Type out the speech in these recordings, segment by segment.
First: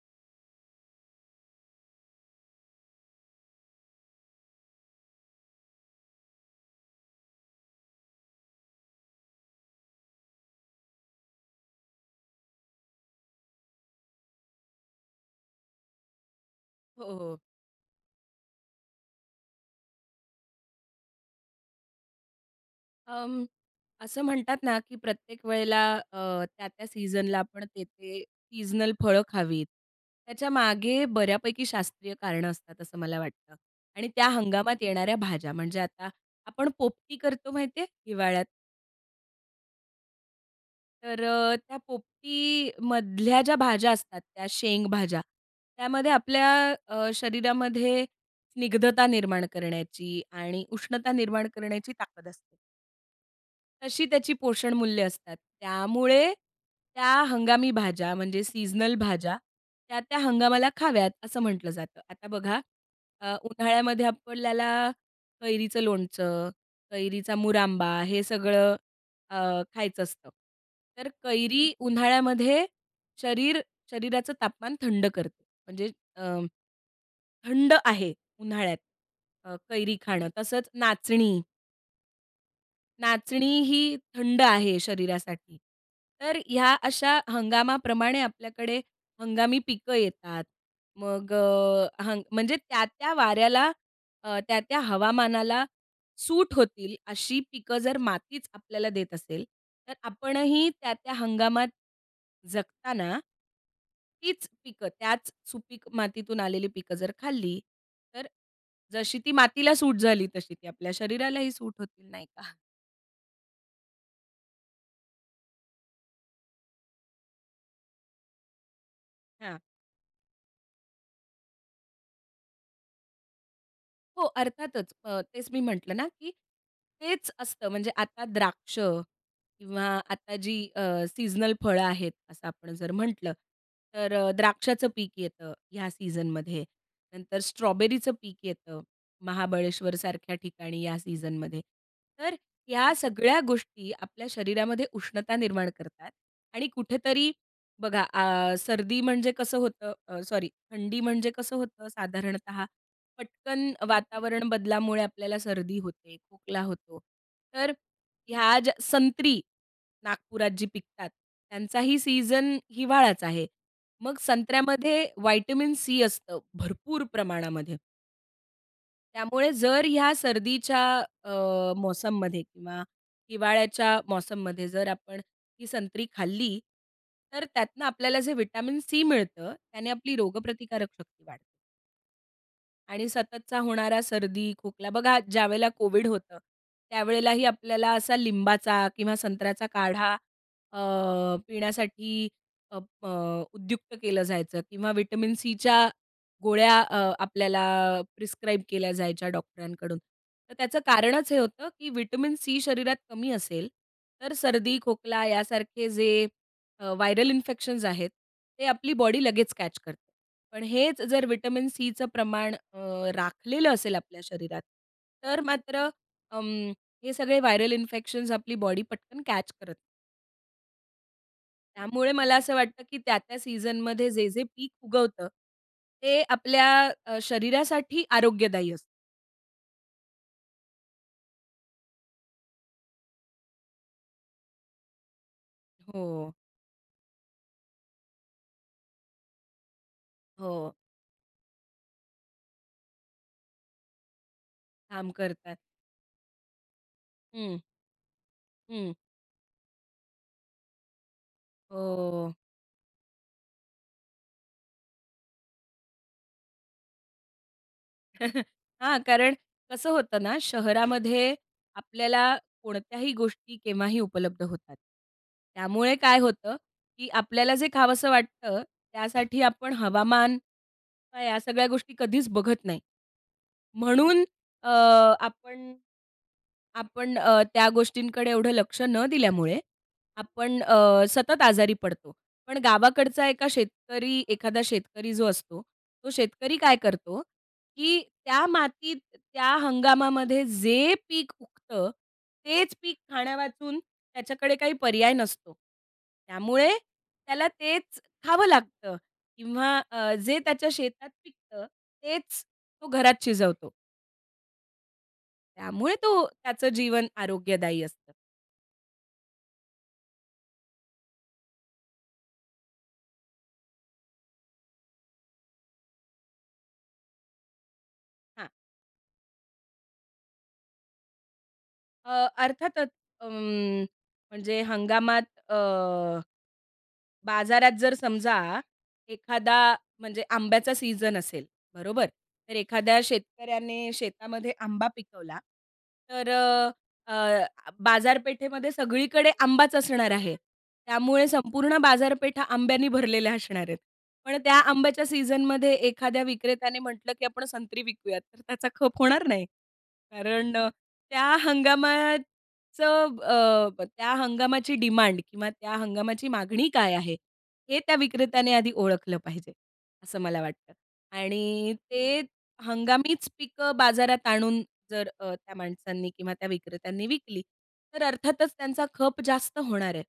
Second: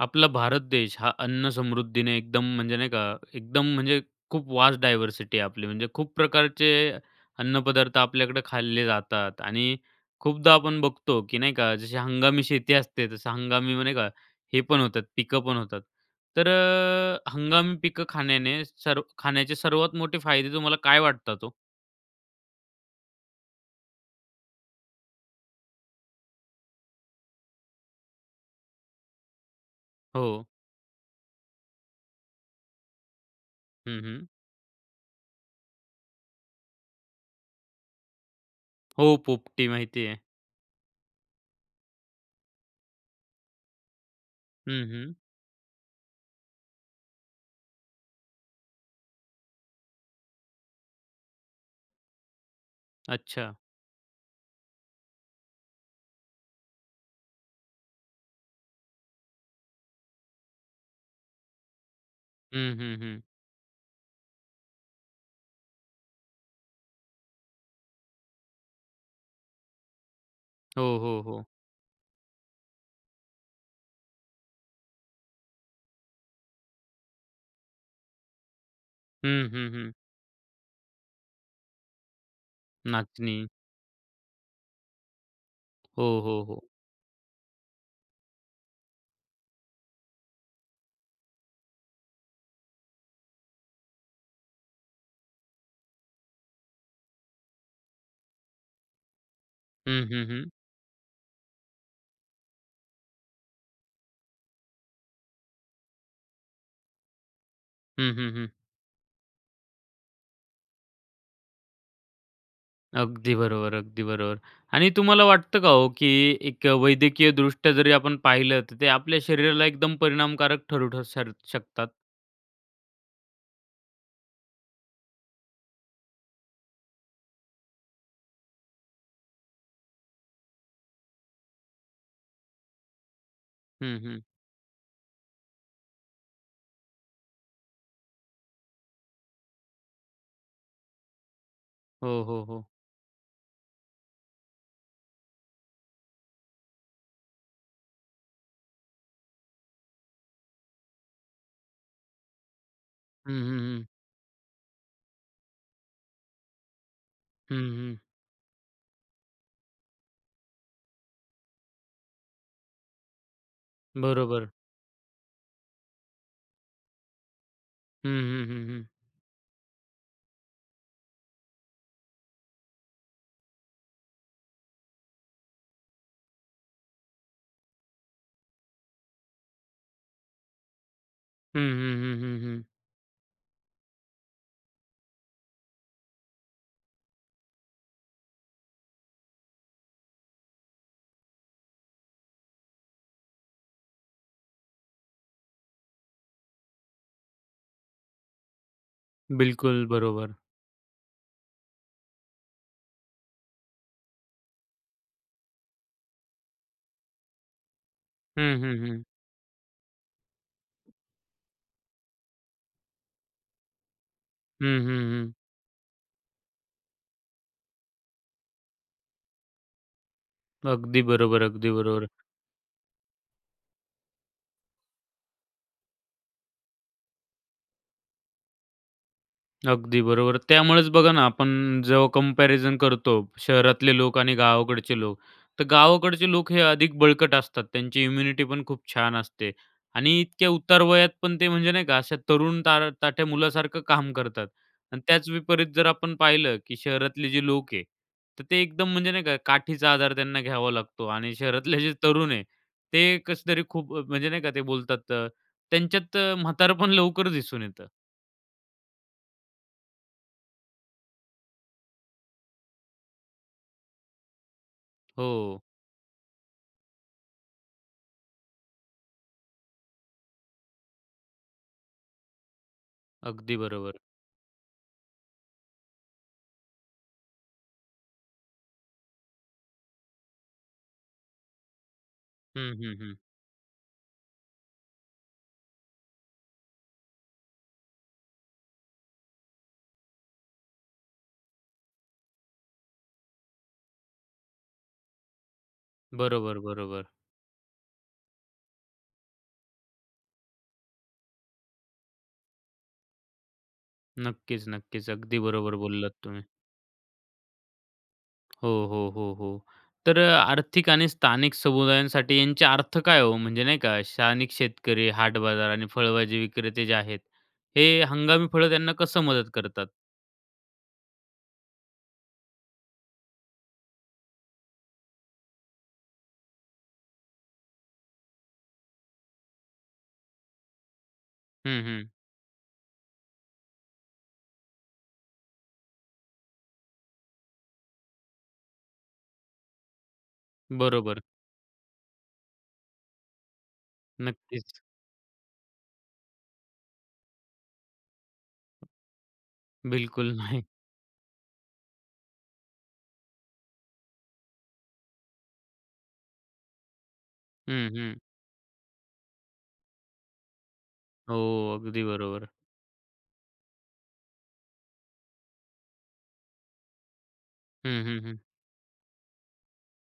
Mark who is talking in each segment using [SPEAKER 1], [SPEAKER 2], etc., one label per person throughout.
[SPEAKER 1] आपला भारत देश हा अन्न समृद्धीने एकदम म्हणजे नाही का, एकदम म्हणजे खूप वास्ट डायव्हर्सिटी आहे आपली. म्हणजे खूप प्रकारचे अन्नपदार्थ आपल्याकडं खाल्ले जातात आणि खूपदा आपण बघतो, की नाही का, जशी हंगामी शेती असते. तसं हंगामी [unintelligible] नाही का, हे पण होतात, पिकं पण होतात. तर
[SPEAKER 2] हो,
[SPEAKER 1] अ,
[SPEAKER 2] हो.
[SPEAKER 1] हंगामी पिकं खाण्याने सर्व खाण्याचे सर्वात मोठे फायदे तुम्हाला काय वाटतात हो?
[SPEAKER 2] अं, असं म्हणतात ना, की प्रत्येक वेळेला अ, त्या-त्या सीझनला आपण तेथे सीजनल फळं खावीत.
[SPEAKER 1] हो.
[SPEAKER 2] त्याच्यामागे बऱ्यापैकी शास्त्रीय कारणं असतात, असं मला वाटतं
[SPEAKER 1] हं,
[SPEAKER 2] आणि
[SPEAKER 1] हं.
[SPEAKER 2] त्या हंगामात येणाऱ्या भाज्या. म्हणजे आता आपण पोपटी करतो माहिती आहे, हिवाळ्यात?
[SPEAKER 1] हो, पोपटी माहिती आहे.
[SPEAKER 2] तर अ, त्या पोपटीमधल्या ज्या भाज्या असतात, त्या
[SPEAKER 1] हं, हं.
[SPEAKER 2] शेंगभाज्या. त्यामध्ये आपल्या अ, शरीरामध्ये स्निग्धता निर्माण करण्याची आणि उष्णता निर्माण करण्याची ताकद असते.
[SPEAKER 1] अच्छा.
[SPEAKER 2] तशी त्याची पोषणमूल्य असतात. त्यामुळे त्या हंगामी भाज्या म्हणजे सीझनल भाज्या त्या-त्या हंगामाला खाव्यात, असं म्हटलं जातं. आता बघा,
[SPEAKER 1] हं, हं, हं.
[SPEAKER 2] अ, उन्हाळ्यामध्ये आपल्याला कैरीचं लोणचं, कैरीचा मुरांबा हे सगळं अ, खायचं असतं.
[SPEAKER 1] हो,
[SPEAKER 2] तर
[SPEAKER 1] हो, हो.
[SPEAKER 2] कैरी उन्हाळ्यामध्ये शरीर शरीराचं तापमान थंड करते. म्हणजे अ, थंड आहे उन्हाळ्यात
[SPEAKER 1] हं,
[SPEAKER 2] अ,
[SPEAKER 1] हं, हं.
[SPEAKER 2] कैरी खाणं. तसंच नाचणी नाचणी
[SPEAKER 1] नाचणी.
[SPEAKER 2] ही थंड आहे शरीरासाठी.
[SPEAKER 1] हो,
[SPEAKER 2] तर
[SPEAKER 1] हो, हो.
[SPEAKER 2] ह्या अशा हंगामाप्रमाणे आपल्याकडे हंगामी पिकं येतात. मग अ, हंग म्हणजे त्या, त्या वाऱ्याला, अ, त्या, त्या हवामानाला सूट होतील अशी पिकं जर मातीच आपल्याला देत असेल, तर
[SPEAKER 1] हं, हं, हं.
[SPEAKER 2] आपणही त्या त्या हंगामात जगताना तीच पिकं, त्याच सुपीक मातीतून आलेली पिकं जर खाल्ली
[SPEAKER 1] हं,
[SPEAKER 2] तर
[SPEAKER 1] हं, हं.
[SPEAKER 2] जशी ती मातीला सूट झाली, तशी ती आपल्या शरीरालाही सूट होतील, नाही का?
[SPEAKER 1] अगदी बरोबर, अगदी बरोबर आणि तुम्हाला वाटतं का हो, की एक वैद्यकीय दृष्ट्या जरी आपण पाहिलं तर ते आपल्या
[SPEAKER 2] हां.
[SPEAKER 1] शरीराला एकदम परिणामकारक ठरू ठर शकतात?
[SPEAKER 2] हो, अर्थातच अ, तेच मी म्हटलं ना, की हेच असतं, म्हणजे आता द्राक्ष किंवा आता जी अ, सीजनल फळं आहेत असं आपण जर म्हटलं.
[SPEAKER 1] हं,
[SPEAKER 2] तर
[SPEAKER 1] हं.
[SPEAKER 2] द्राक्षाचं पीक येतं या सीझनमध्ये, नंतर स्ट्रॉबेरीचं पीक येतं महाबळेश्वरसारख्या ठिकाणी या सीझनमध्ये.
[SPEAKER 1] हो,
[SPEAKER 2] तर
[SPEAKER 1] हो, हो.
[SPEAKER 2] ह्या सगळ्या गोष्टी आपल्या शरीरामध्ये उष्णता निर्माण करतात आणि कुठेतरी बघा अ, सर्दी म्हणजे कसं होतं? अ, सॉरी, थंडी म्हणजे कसं होतं, साधारणतः
[SPEAKER 1] हं, हं,
[SPEAKER 2] पटकन
[SPEAKER 1] हं.
[SPEAKER 2] वातावरण बदलामुळे आपल्याला सर्दी होते, खोकला होतो.
[SPEAKER 1] हं,
[SPEAKER 2] तर
[SPEAKER 1] हं.
[SPEAKER 2] ह्या ज्या संत्री, नागपुरात जी पिकतात, त्यांचाही सीझन हिवाळाच आहे. मग
[SPEAKER 1] बरोबर.
[SPEAKER 2] संत्र्यामध्ये व्हिटॅमिन सी असतं भरपूर प्रमाणामध्ये.
[SPEAKER 1] हं, हं, हं, हं.
[SPEAKER 2] त्यामुळे जर ह्या सर्दीच्या अ, मौसममध्ये किंवा हिवाळ्याच्या मौसममध्ये जर आपण ही संत्री खाल्ली, तर त्यातनं आपल्याला जे व्हिटॅमिन सी मिळतं, त्याने आपली रोगप्रतिकारक शक्ती वाढते.
[SPEAKER 1] हं, हं, हं, हं, हं.
[SPEAKER 2] आणि सततचा होणारा सर्दी, खोकला बघा ज्यावेळेला कोविड होतं, त्यावेळेलाही आपल्याला असा लिंबाचा किंवा संत्र्याचा काढा अ, पिण्यासाठी अप अ, उद्युक्त केलं जायचं किंवा व्हिटॅमिन सीच्या गोळ्या अ, आपल्याला अ, प्रिस्क्राईब केल्या जायच्या
[SPEAKER 1] बिलकुल,
[SPEAKER 2] डॉक्टरांकडून.
[SPEAKER 1] बरोबर.
[SPEAKER 2] तर त्याचं कारणच हे होतं, की व्हिटॅमिन सी शरीरात कमी असेल, तर सर्दी, खोकला यासारखे जे अ, व्हायरल इन्फेक्शन्स आहेत
[SPEAKER 1] हं,
[SPEAKER 2] ते
[SPEAKER 1] हं,
[SPEAKER 2] आपली
[SPEAKER 1] हं.
[SPEAKER 2] बॉडी लगेच कॅच करते. पण हेच जर व्हिटॅमिन सीचं प्रमाण अ, राखलेलं असेल आपल्या शरीरात,
[SPEAKER 1] हं, हं, हं.
[SPEAKER 2] तर मात्र अं, हे सगळे व्हायरल इन्फेक्शन्स आपली बॉडी पटकन कॅच करत नाही.
[SPEAKER 1] अगदी बरोबर, अगदी बरोबर.
[SPEAKER 2] त्यामुळे मला असं वाटतं की त्या-त्या सीझन मध्ये जे-जे पीक उगवतं, ते आपल्या अ, शरीरासाठी आरोग्यदायी असतं.
[SPEAKER 1] अगदी बरोबर. त्यामुळेच बघा ना, आपण जेव्हा कम्पॅरिझन करतो. शहरातले लोक आणि गावाकडचे लोक, तर गावाकडचे
[SPEAKER 2] हो.
[SPEAKER 1] लोक हे अधिक बळकट असतात. त्यांची इम्युनिटी पण खूप छान असते आणि इतक्या
[SPEAKER 2] हो.
[SPEAKER 1] उतारवयात पण ते म्हणजे नाही का, अशा तरुण तार ताठ्या मुलासारखं काम करतात आणि
[SPEAKER 2] काम
[SPEAKER 1] त्याच
[SPEAKER 2] करतात.
[SPEAKER 1] विपरीत जर आपण पाहिलं, की शहरातले जे
[SPEAKER 2] हं.
[SPEAKER 1] लोक आहे तर ते एकदम
[SPEAKER 2] हं.
[SPEAKER 1] म्हणजे नाही का, काठीचा आधार त्यांना घ्यावा लागतो आणि शहरातले जे तरुण
[SPEAKER 2] हो.
[SPEAKER 1] आहे, ते कसेतरी खूप अ, म्हणजे नाही का ते बोलतात? तर त्यांच्यात म्हातारपण लवकर दिसून येतं.
[SPEAKER 2] हां, कारण कसं होतं ना शहरामध्ये आपल्याला कोणत्याही गोष्टी केव्हाही उपलब्ध होतात.
[SPEAKER 1] हो.
[SPEAKER 2] त्यामुळे काय होतं, की आपल्याला जे खावंसं वाटतं, त्यासाठी आपण हवामान किंवा या सगळ्या गोष्टी कधीच बघत नाही.
[SPEAKER 1] अगदी बरोबर.
[SPEAKER 2] म्हणून अ, आपण आपण अ, त्या गोष्टींकडे एवढं लक्ष न दिल्यामुळे, आपण अ, सतत आजारी पडतो. पण
[SPEAKER 1] हं, हं, हं.
[SPEAKER 2] गावाकडचा एका शेतकरी एखादा शेतकरी जो असतो, तो शेतकरी काय करतो? की त्या मातीत, त्या हंगामामध्ये जे पीक उगतं, तेच पीक खाण्यावाचून त्याच्याकडे काही पर्याय नसतो.
[SPEAKER 1] बरोबर,
[SPEAKER 2] त्यामुळे
[SPEAKER 1] बरोबर.
[SPEAKER 2] त्याला तेच खावं लागतं किंवा अ, जे त्याच्या शेतात पिकतं, तेच तो घरात शिजवतो.
[SPEAKER 1] नक्कीच ,नक्कीच अगदी बरोबर
[SPEAKER 2] त्यामुळे
[SPEAKER 1] बोललात
[SPEAKER 2] तो,
[SPEAKER 1] तुम्ही.
[SPEAKER 2] त्याचं जीवन आरोग्यदायी असतं.
[SPEAKER 1] हो, हो, हो, हो. तर आर्थिक आणि स्थानिक समुदायांसाठी यांचे अर्थ काय आहे हो? म्हणजे नाही का स्थानिक शेतकरी, हाट बाजार आणि फळभाजी विक्रेते जे आहेत, हे हंगामी
[SPEAKER 2] हां.
[SPEAKER 1] फळं त्यांना कसं मदत करतात?
[SPEAKER 2] अ, अर्थातच. उम्म, म्हणजे हंगामात अ, बाजारात जर समजा एखादा, म्हणजे आंब्याचा सीझन असेल,
[SPEAKER 1] हं,
[SPEAKER 2] बरोबर?
[SPEAKER 1] हं.
[SPEAKER 2] तर एखाद्या शेतकऱ्याने शेतामध्ये आंबा पिकवला, तर अ, बाजारपेठेमध्ये सगळीकडे आंबाच असणार आहे.
[SPEAKER 1] बरोबर.
[SPEAKER 2] त्यामुळे संपूर्ण बाजारपेठ हा आंब्यानी भरलेला असणार आहे. पण त्या
[SPEAKER 1] नक्कीच.
[SPEAKER 2] आंब्याच्या सीझनमध्ये एखाद्या विक्रेत्याने म्हटलं, "की आपण संत्री विकूयात." तर त्याचा खप होणार नाही.
[SPEAKER 1] बिलकुल
[SPEAKER 2] कारण
[SPEAKER 1] नाही.
[SPEAKER 2] त्या हंगामाचं अ, त्या हंगामाची डिमांड किंवा त्या हंगामाची मागणी काय आहे? हे
[SPEAKER 1] हं,
[SPEAKER 2] त्या
[SPEAKER 1] हं.
[SPEAKER 2] विक्रेत्याने आधी ओळखलं पाहिजे, असं मला वाटतं
[SPEAKER 1] हो,
[SPEAKER 2] आणि
[SPEAKER 1] अगदी
[SPEAKER 2] ते
[SPEAKER 1] बरोबर.
[SPEAKER 2] हंगामीच पिकं बाजारात आणून, जर अ, त्या माणसांनी किंवा त्या विक्रेत्यांनी विकली तर
[SPEAKER 1] हं, हं, हं.
[SPEAKER 2] अर्थातच त्यांचा खप जास्त होणार आहे.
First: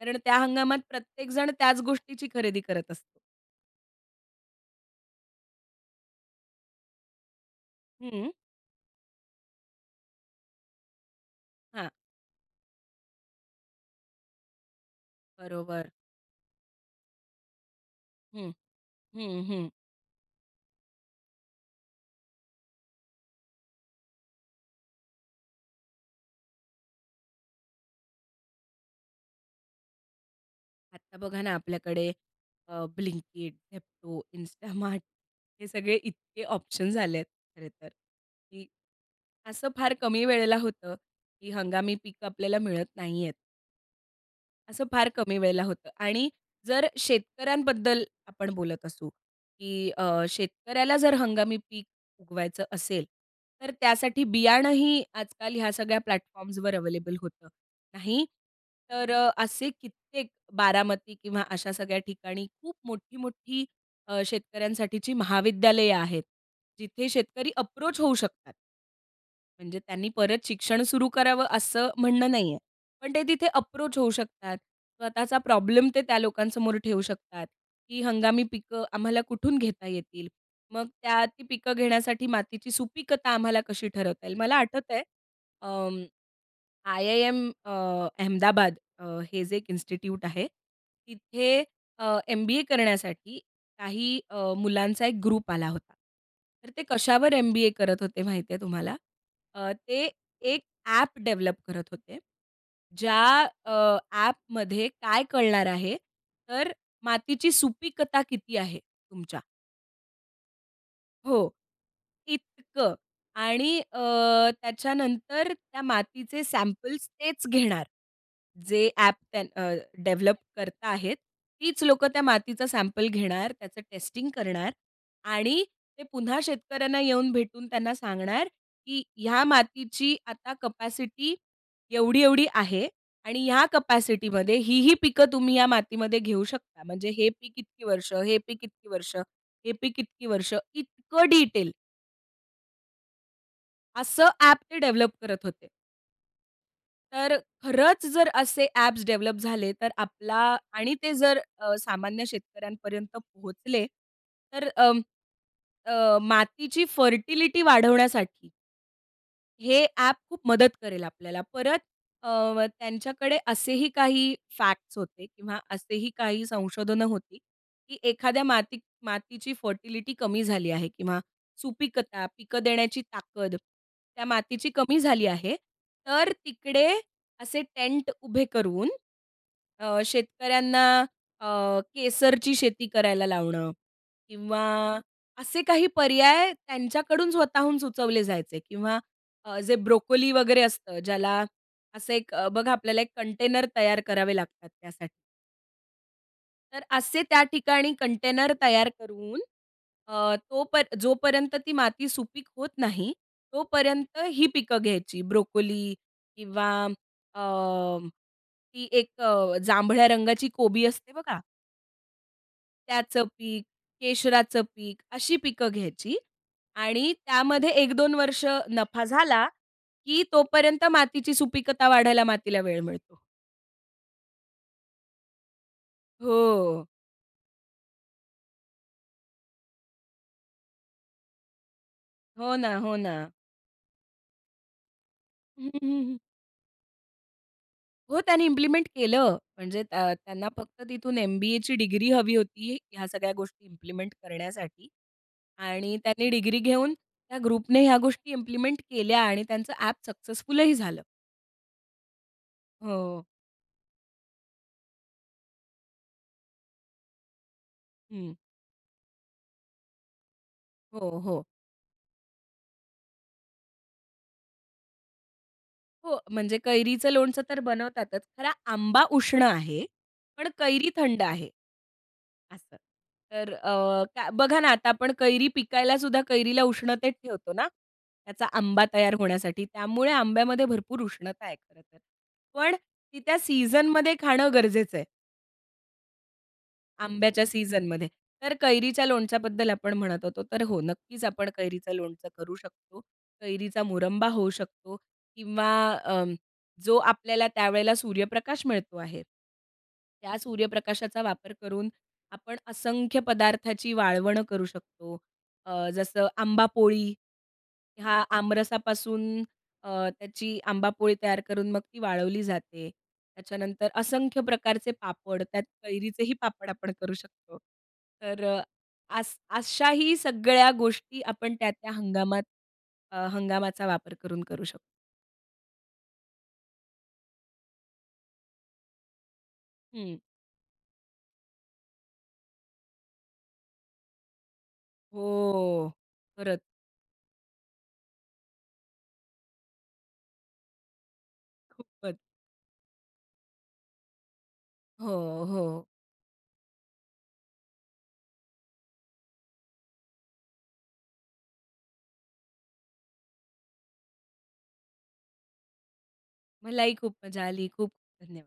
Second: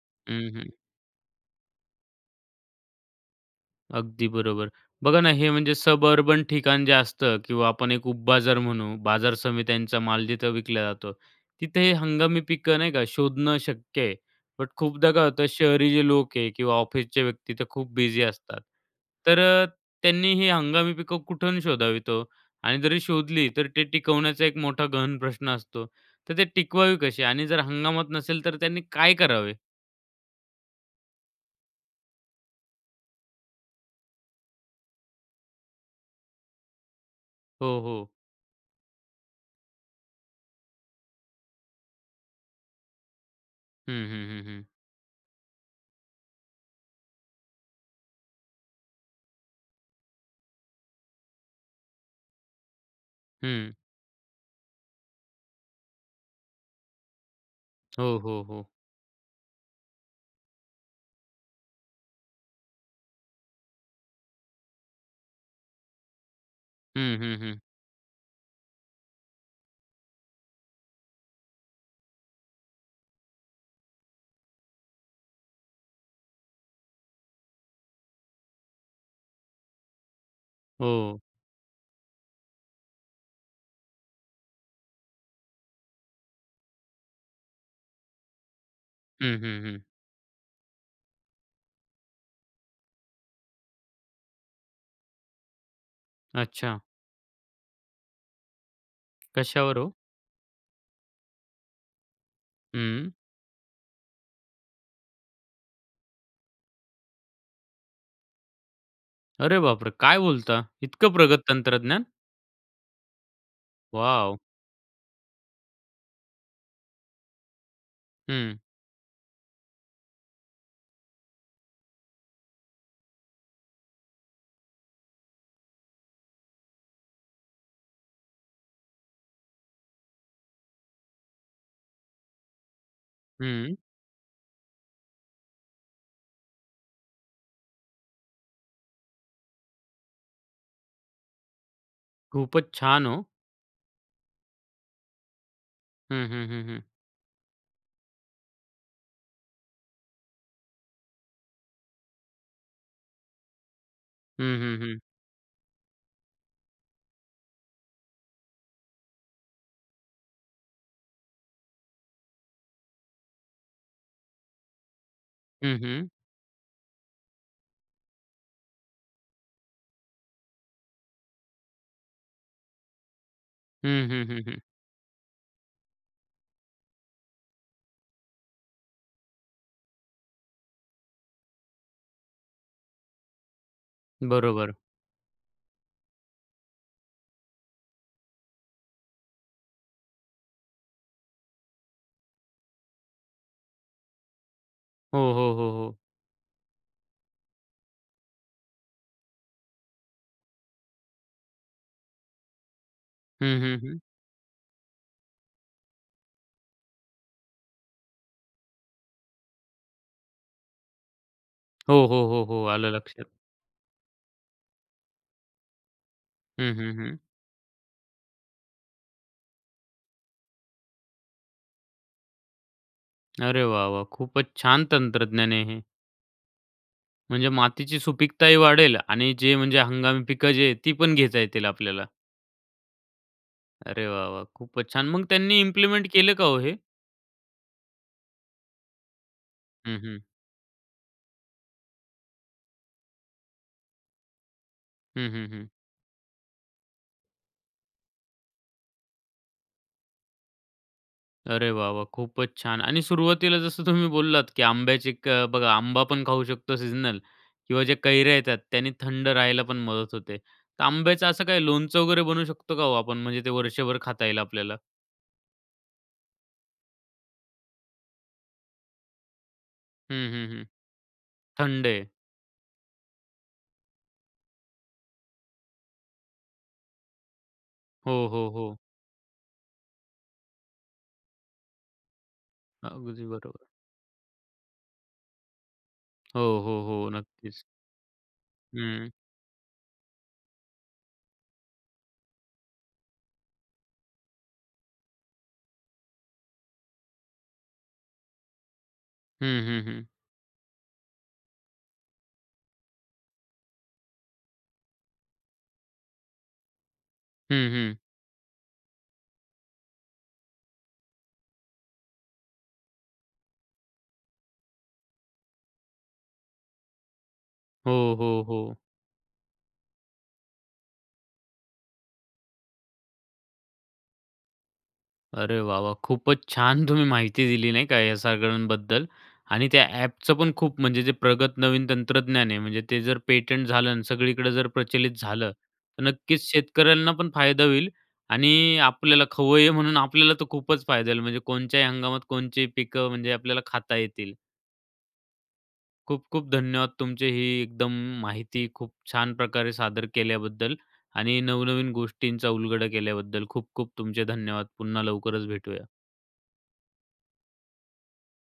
[SPEAKER 2] कारण त्या
[SPEAKER 1] हं, हं.
[SPEAKER 2] हंगामात प्रत्येकजण त्याच गोष्टीची खरेदी करत असतो.
[SPEAKER 1] अगदी बरोबर. बघा ना हे म्हणजे सबअर्बन ठिकाण जे असतं किंवा आपण एक
[SPEAKER 2] हम्म.
[SPEAKER 1] उपबाजार म्हणू बाजार समित्यांचा माल जिथं विकला जातो, तिथं
[SPEAKER 2] हां.
[SPEAKER 1] हे हंगामी पिकं नाही का, शोधणं शक्य आहे. बट खूपदा काय होतं
[SPEAKER 2] बरोबर.
[SPEAKER 1] शहरी जे लोक आहे किंवा ऑफिसचे व्यक्ती तर खूप बिझी
[SPEAKER 2] हं.
[SPEAKER 1] असतात, तर
[SPEAKER 2] हं,
[SPEAKER 1] अ,
[SPEAKER 2] हं.
[SPEAKER 1] त्यांनी हे हंगामी पिकं कुठून शोधावीत हो? आणि जरी शोधली तर ते टिकवण्याचा एक मोठा गहन प्रश्न असतो. तर ते टिकवावी कशी आणि जर हंगामात नसेल, तर त्यांनी काय करावे?
[SPEAKER 2] आता बघा ना, आपल्याकडे अ, ब्लिंकिट, झेप्टो, इन्स्टामार्ट हे सगळे इतके ऑप्शन्स आले आहेत खरं
[SPEAKER 1] हो,
[SPEAKER 2] तर,
[SPEAKER 1] हो.
[SPEAKER 2] की असं फार कमी वेळेला होतं की हंगामी पिकं आपल्याला मिळत नाहीयेत.
[SPEAKER 1] हं, हं, हं, हं.
[SPEAKER 2] असं फार कमी वेळेला होतं आणि जर शेतकऱ्यांबद्दल आपण बोलत असू, की अ, शेतकऱ्याला जर हंगामी पीक उगवायचं असेल, तर
[SPEAKER 1] हं.
[SPEAKER 2] त्यासाठी बियाणंही आजकाल ह्या सगळ्या प्लॅटफॉर्म्सवर अवेलेबल होतात.
[SPEAKER 1] हो,
[SPEAKER 2] नाही,
[SPEAKER 1] हो, हो.
[SPEAKER 2] तर अ, असे कित्येक बारामती किंवा अशा सगळ्या ठिकाणी खूप मोठी-मोठी अ, शेतकऱ्यांसाठीची महाविद्यालयं आहेत, जिथे
[SPEAKER 1] हं, हं,
[SPEAKER 2] शेतकरी
[SPEAKER 1] हं.
[SPEAKER 2] अप्रोच होऊ शकतात. म्हणजे त्यांनी परत शिक्षण सुरू करावं, असं म्हणणं नाही आहे, पण ते तिथे अप्रोच होऊ शकतात. स्वतःचा प्रॉब्लेम ते त्या लोकांसमोर ठेवू शकतात, की हंगामी पिकं आम्हाला कुठून घेता येतील? मग
[SPEAKER 1] हो.
[SPEAKER 2] त्या ती पिकं घेण्यासाठी मातीची सुपीकता आम्हाला कशी ठरवता येईल? मला आठवतंय, अ, आयआयएम अ, अहमदाबाद अ,
[SPEAKER 1] हं,
[SPEAKER 2] हे जे
[SPEAKER 1] हं,
[SPEAKER 2] एक
[SPEAKER 1] हं.
[SPEAKER 2] इन्स्टिट्यूट आहे तिथे अ, एमबीए करण्यासाठी काही अ, मुलांचा एक ग्रुप आला होता. तर
[SPEAKER 1] अच्छा.
[SPEAKER 2] ते कशावर एमबीए करत होते माहिती आहे तुम्हाला? अ,
[SPEAKER 1] कश्यावर हो?
[SPEAKER 2] ते एक ॲप डेव्हलप करत होते
[SPEAKER 1] हं.
[SPEAKER 2] ज्या अ, ॲपमध्ये काय कळणार आहे? तर मातीची सुपीकता किती आहे, तुमच्या?
[SPEAKER 1] अरे बापरे! काय बोलता? इतकं प्रगत
[SPEAKER 2] हो.
[SPEAKER 1] तंत्रज्ञान?
[SPEAKER 2] इतकं. आणि अ,
[SPEAKER 1] वॉव!
[SPEAKER 2] त्याच्यानंतर त्या मातीचे सॅम्पल्स तेच घेणार.
[SPEAKER 1] हं.
[SPEAKER 2] जे ॲप त्या अ, डेव्हलप करता आहेत, तीच लोकं त्या मातीचा सॅम्पल घेणार, त्याचं टेस्टिंग करणार आणि ते पुन्हा शेतकऱ्यांना येऊन भेटून त्यांना सांगणार, की ह्या मातीची आता कपॅसिटी एवढी-एवढी आहे. आणि ह्या
[SPEAKER 1] हं.
[SPEAKER 2] कपॅसिटीमध्ये ही, ही पिकं तुम्ही या मातीमध्ये घेऊ शकता. म्हणजे हे पीक इतकी वर्षं, हे पीक इतकी वर्षं, हे पीक इतकी वर्षं, इतकं डीटेल.
[SPEAKER 1] खूपच छान! ओ.
[SPEAKER 2] असं ॲप ते डेव्हलप करत होते.
[SPEAKER 1] हं, हं, हं, हं.
[SPEAKER 2] तर खरंच जर असे ॲप्स डेव्हलप झाले. तर आपला आणि ते जर अ, सामान्य शेतकऱ्यांपर्यंत पोहोचले,
[SPEAKER 1] हं,
[SPEAKER 2] तर
[SPEAKER 1] हं, हं.
[SPEAKER 2] अं, अ, मातीची फर्टिलिटी वाढवण्यासाठी. हे ॲप खूप मदत करेल आपल्याला. परत अ, व त्यांच्याकडे असेही काही फॅक्ट्स होते किंवा
[SPEAKER 1] हं,
[SPEAKER 2] असेही
[SPEAKER 1] हं.
[SPEAKER 2] काही संशोधनं होती, की एखाद्या माती मातीची फर्टिलिटी कमी झाली आहे किंवा सुपीकता पिकं देण्याची ताकद
[SPEAKER 1] हं,
[SPEAKER 2] त्या
[SPEAKER 1] हं, हं, हं.
[SPEAKER 2] मातीची कमी झाली आहे. तर तिकडे असे टेंट उभे करून अ, शेतकऱ्यांना अ, केसरची शेती करायला लावणं
[SPEAKER 1] बरोबर.
[SPEAKER 2] किंवा असे काही पर्याय त्यांच्याकडून स्वतःहून सुचवले जायचे किंवा अ, जे ब्रोकोली वगैरे असतं ज्याला असं एक बघा आपल्याला एक कंटेनर तयार करावे लागतात त्यासाठी.
[SPEAKER 1] हो, हो, हो, हो.
[SPEAKER 2] तर असे त्या ठिकाणी कंटेनर तयार करून अ, तोप जोपर्यंत ती माती सुपीक होत नाही,
[SPEAKER 1] हं, हं, हं.
[SPEAKER 2] तोपर्यंत ही पिकं घ्यायची, ब्रोकोली किंवा अ, ती एक अ, जांभळ्या रंगाची कोबी असते बघा.
[SPEAKER 1] हो, हो, हो, हो. आलं
[SPEAKER 2] त्याचं
[SPEAKER 1] लक्षात.
[SPEAKER 2] पीक, केशराचं पीक, अशी पिकं घ्यायची
[SPEAKER 1] हं, हं,
[SPEAKER 2] आणि
[SPEAKER 1] हं.
[SPEAKER 2] त्यामध्ये 1-2 वर्ष नफा झाला, की तोपर्यंत मातीची सुपीकता वाढायला मातीला वेळ मिळतो.
[SPEAKER 1] अरे! वाह, वाह! खूपच छान तंत्रज्ञान आहे हे.
[SPEAKER 2] हो.
[SPEAKER 1] म्हणजे मातीची सुपीकताही वाढेल आणि जे म्हणजे हंगामी पिकं जी आहेत, ती पण घेता येतील आपल्याला?
[SPEAKER 2] हो ना, हो ना.
[SPEAKER 1] अरे वाह, वाह! खूपच छान. मग त्यांनी
[SPEAKER 2] हं, हं,
[SPEAKER 1] इम्प्लिमेंट
[SPEAKER 2] हं.
[SPEAKER 1] केलं का हो हे?
[SPEAKER 2] हो, त्यांनी इम्प्लिमेंट केलं. म्हणजे
[SPEAKER 1] हं,
[SPEAKER 2] त्य
[SPEAKER 1] हं.
[SPEAKER 2] त्यांना फक्त तिथून एम-बी-एची डिग्री हवी होती. ह्या सगळ्या गोष्टी इम्प्लिमेंट करण्यासाठी
[SPEAKER 1] हं, हं, हं.
[SPEAKER 2] आणि त्यांनी डिग्री घेऊन त्या ग्रुपने ह्या गोष्टी इम्प्लिमेंट केल्या आणि त्यांचं ऍप सक्सेसफुलही झालं.
[SPEAKER 1] अरे! वाह वाह! खूपच छान आणि
[SPEAKER 2] हो.
[SPEAKER 1] सुरुवातीला जसं तुम्ही बोललात की आंब्याची क बघा आंबा पण खाऊ शकतो सीजनल किंवा जे
[SPEAKER 2] हं.
[SPEAKER 1] कैऱ्या येतात त्यांनी थंड राहायला पण मदत होते. तर
[SPEAKER 2] हो,
[SPEAKER 1] आंब्याचं
[SPEAKER 2] हो.
[SPEAKER 1] असं काही लोणचं वगैरे बनवू शकतो का हो आपण, म्हणजे ते वर्षभर खाता येईल आपल्याला?
[SPEAKER 2] हो, म्हणजे कैरीचं लोणचं तर बनवतातच. खरं आंबा उष्ण आहे,
[SPEAKER 1] हं, हं,
[SPEAKER 2] पण
[SPEAKER 1] हं.
[SPEAKER 2] कैरी थंड आहे,
[SPEAKER 1] थंड आहे.
[SPEAKER 2] असं. तर अ, काय बघा ना आता आपण कैरी पिकायला सुद्धा कैरीला उष्णतेत ठेवतो ना,
[SPEAKER 1] हो,
[SPEAKER 2] त्याचा
[SPEAKER 1] हो, हो.
[SPEAKER 2] आंबा तयार होण्यासाठी. त्यामुळे आंब्यामध्ये भरपूर उष्णता आहे खरं तर. पण ती
[SPEAKER 1] अगदी
[SPEAKER 2] त्या
[SPEAKER 1] बरोबर.
[SPEAKER 2] सीझनमध्ये खाणं गरजेचं आहे.
[SPEAKER 1] हो, हो, हो.
[SPEAKER 2] आंब्याच्या
[SPEAKER 1] नक्कीच.
[SPEAKER 2] सीझनमध्ये. तर कैरीच्या
[SPEAKER 1] हं.
[SPEAKER 2] लोणच्याबद्दल आपण म्हणत होतो. तर हो, नक्कीच आपण कैरीचं लोणचं करू शकतो. कैरीचा मुरंबा होऊ शकतो. किंवा अ, जो आपल्याला त्यावेळेला सूर्यप्रकाश मिळतो आहे,
[SPEAKER 1] हं, हं, हं.
[SPEAKER 2] त्या सूर्यप्रकाशाचा वापर करून आपण असंख्य पदार्थाची वाळवण करू शकतो. अ, जसं आंबा पोळी,
[SPEAKER 1] हं, हं.
[SPEAKER 2] हा आमरसापासून अ, त्याची आंबापोळी तयार करून मग ती वाळवली जाते. त्याच्यानंतर असंख्य प्रकारचे पापड. त्यात कैरीचेही पापड आपण करू शकतो.
[SPEAKER 1] हो, हो,
[SPEAKER 2] तर
[SPEAKER 1] हो.
[SPEAKER 2] अस अशाही सगळ्या गोष्टी आपण त्या त्या हंगामात अ, हंगामाचा वापर करून करू शकतो.
[SPEAKER 1] अरे वाह! वाह! खूपच छान तुम्ही माहिती दिली, नाही का, या सगळ्यांबद्दल. आणि त्या
[SPEAKER 2] हं.
[SPEAKER 1] ॲपचं पण खूप म्हणजे जे प्रगत नवीन तंत्रज्ञान आहे, म्हणजे ते जर पेटंट झालं आणि सगळीकडं जर प्रचलित झालं,
[SPEAKER 2] हो.
[SPEAKER 1] तर नक्कीच
[SPEAKER 2] परत.
[SPEAKER 1] शेतकऱ्यांना पण फायदा होईल. आणि आपल्याला खवय्ये म्हणून आपल्याला तर खूपच फायदा येईल. म्हणजे कोणत्याही
[SPEAKER 2] खूपच.
[SPEAKER 1] हंगामात कोणते ही पिकं म्हणजे आपल्याला खाता येतील.
[SPEAKER 2] हो, हो.
[SPEAKER 1] खूप-खूप धन्यवाद! तुमचे ही एकदम माहिती खूप छान प्रकारे सादर केल्याबद्दल आणि नवनवीन गोष्टींचा उलगडा केल्याबद्दल खूप-खूप तुमचे धन्यवाद. पुन्हा लवकरच भेटूया.
[SPEAKER 2] मलाही खूप मजा आली. खूप धन्यवाद.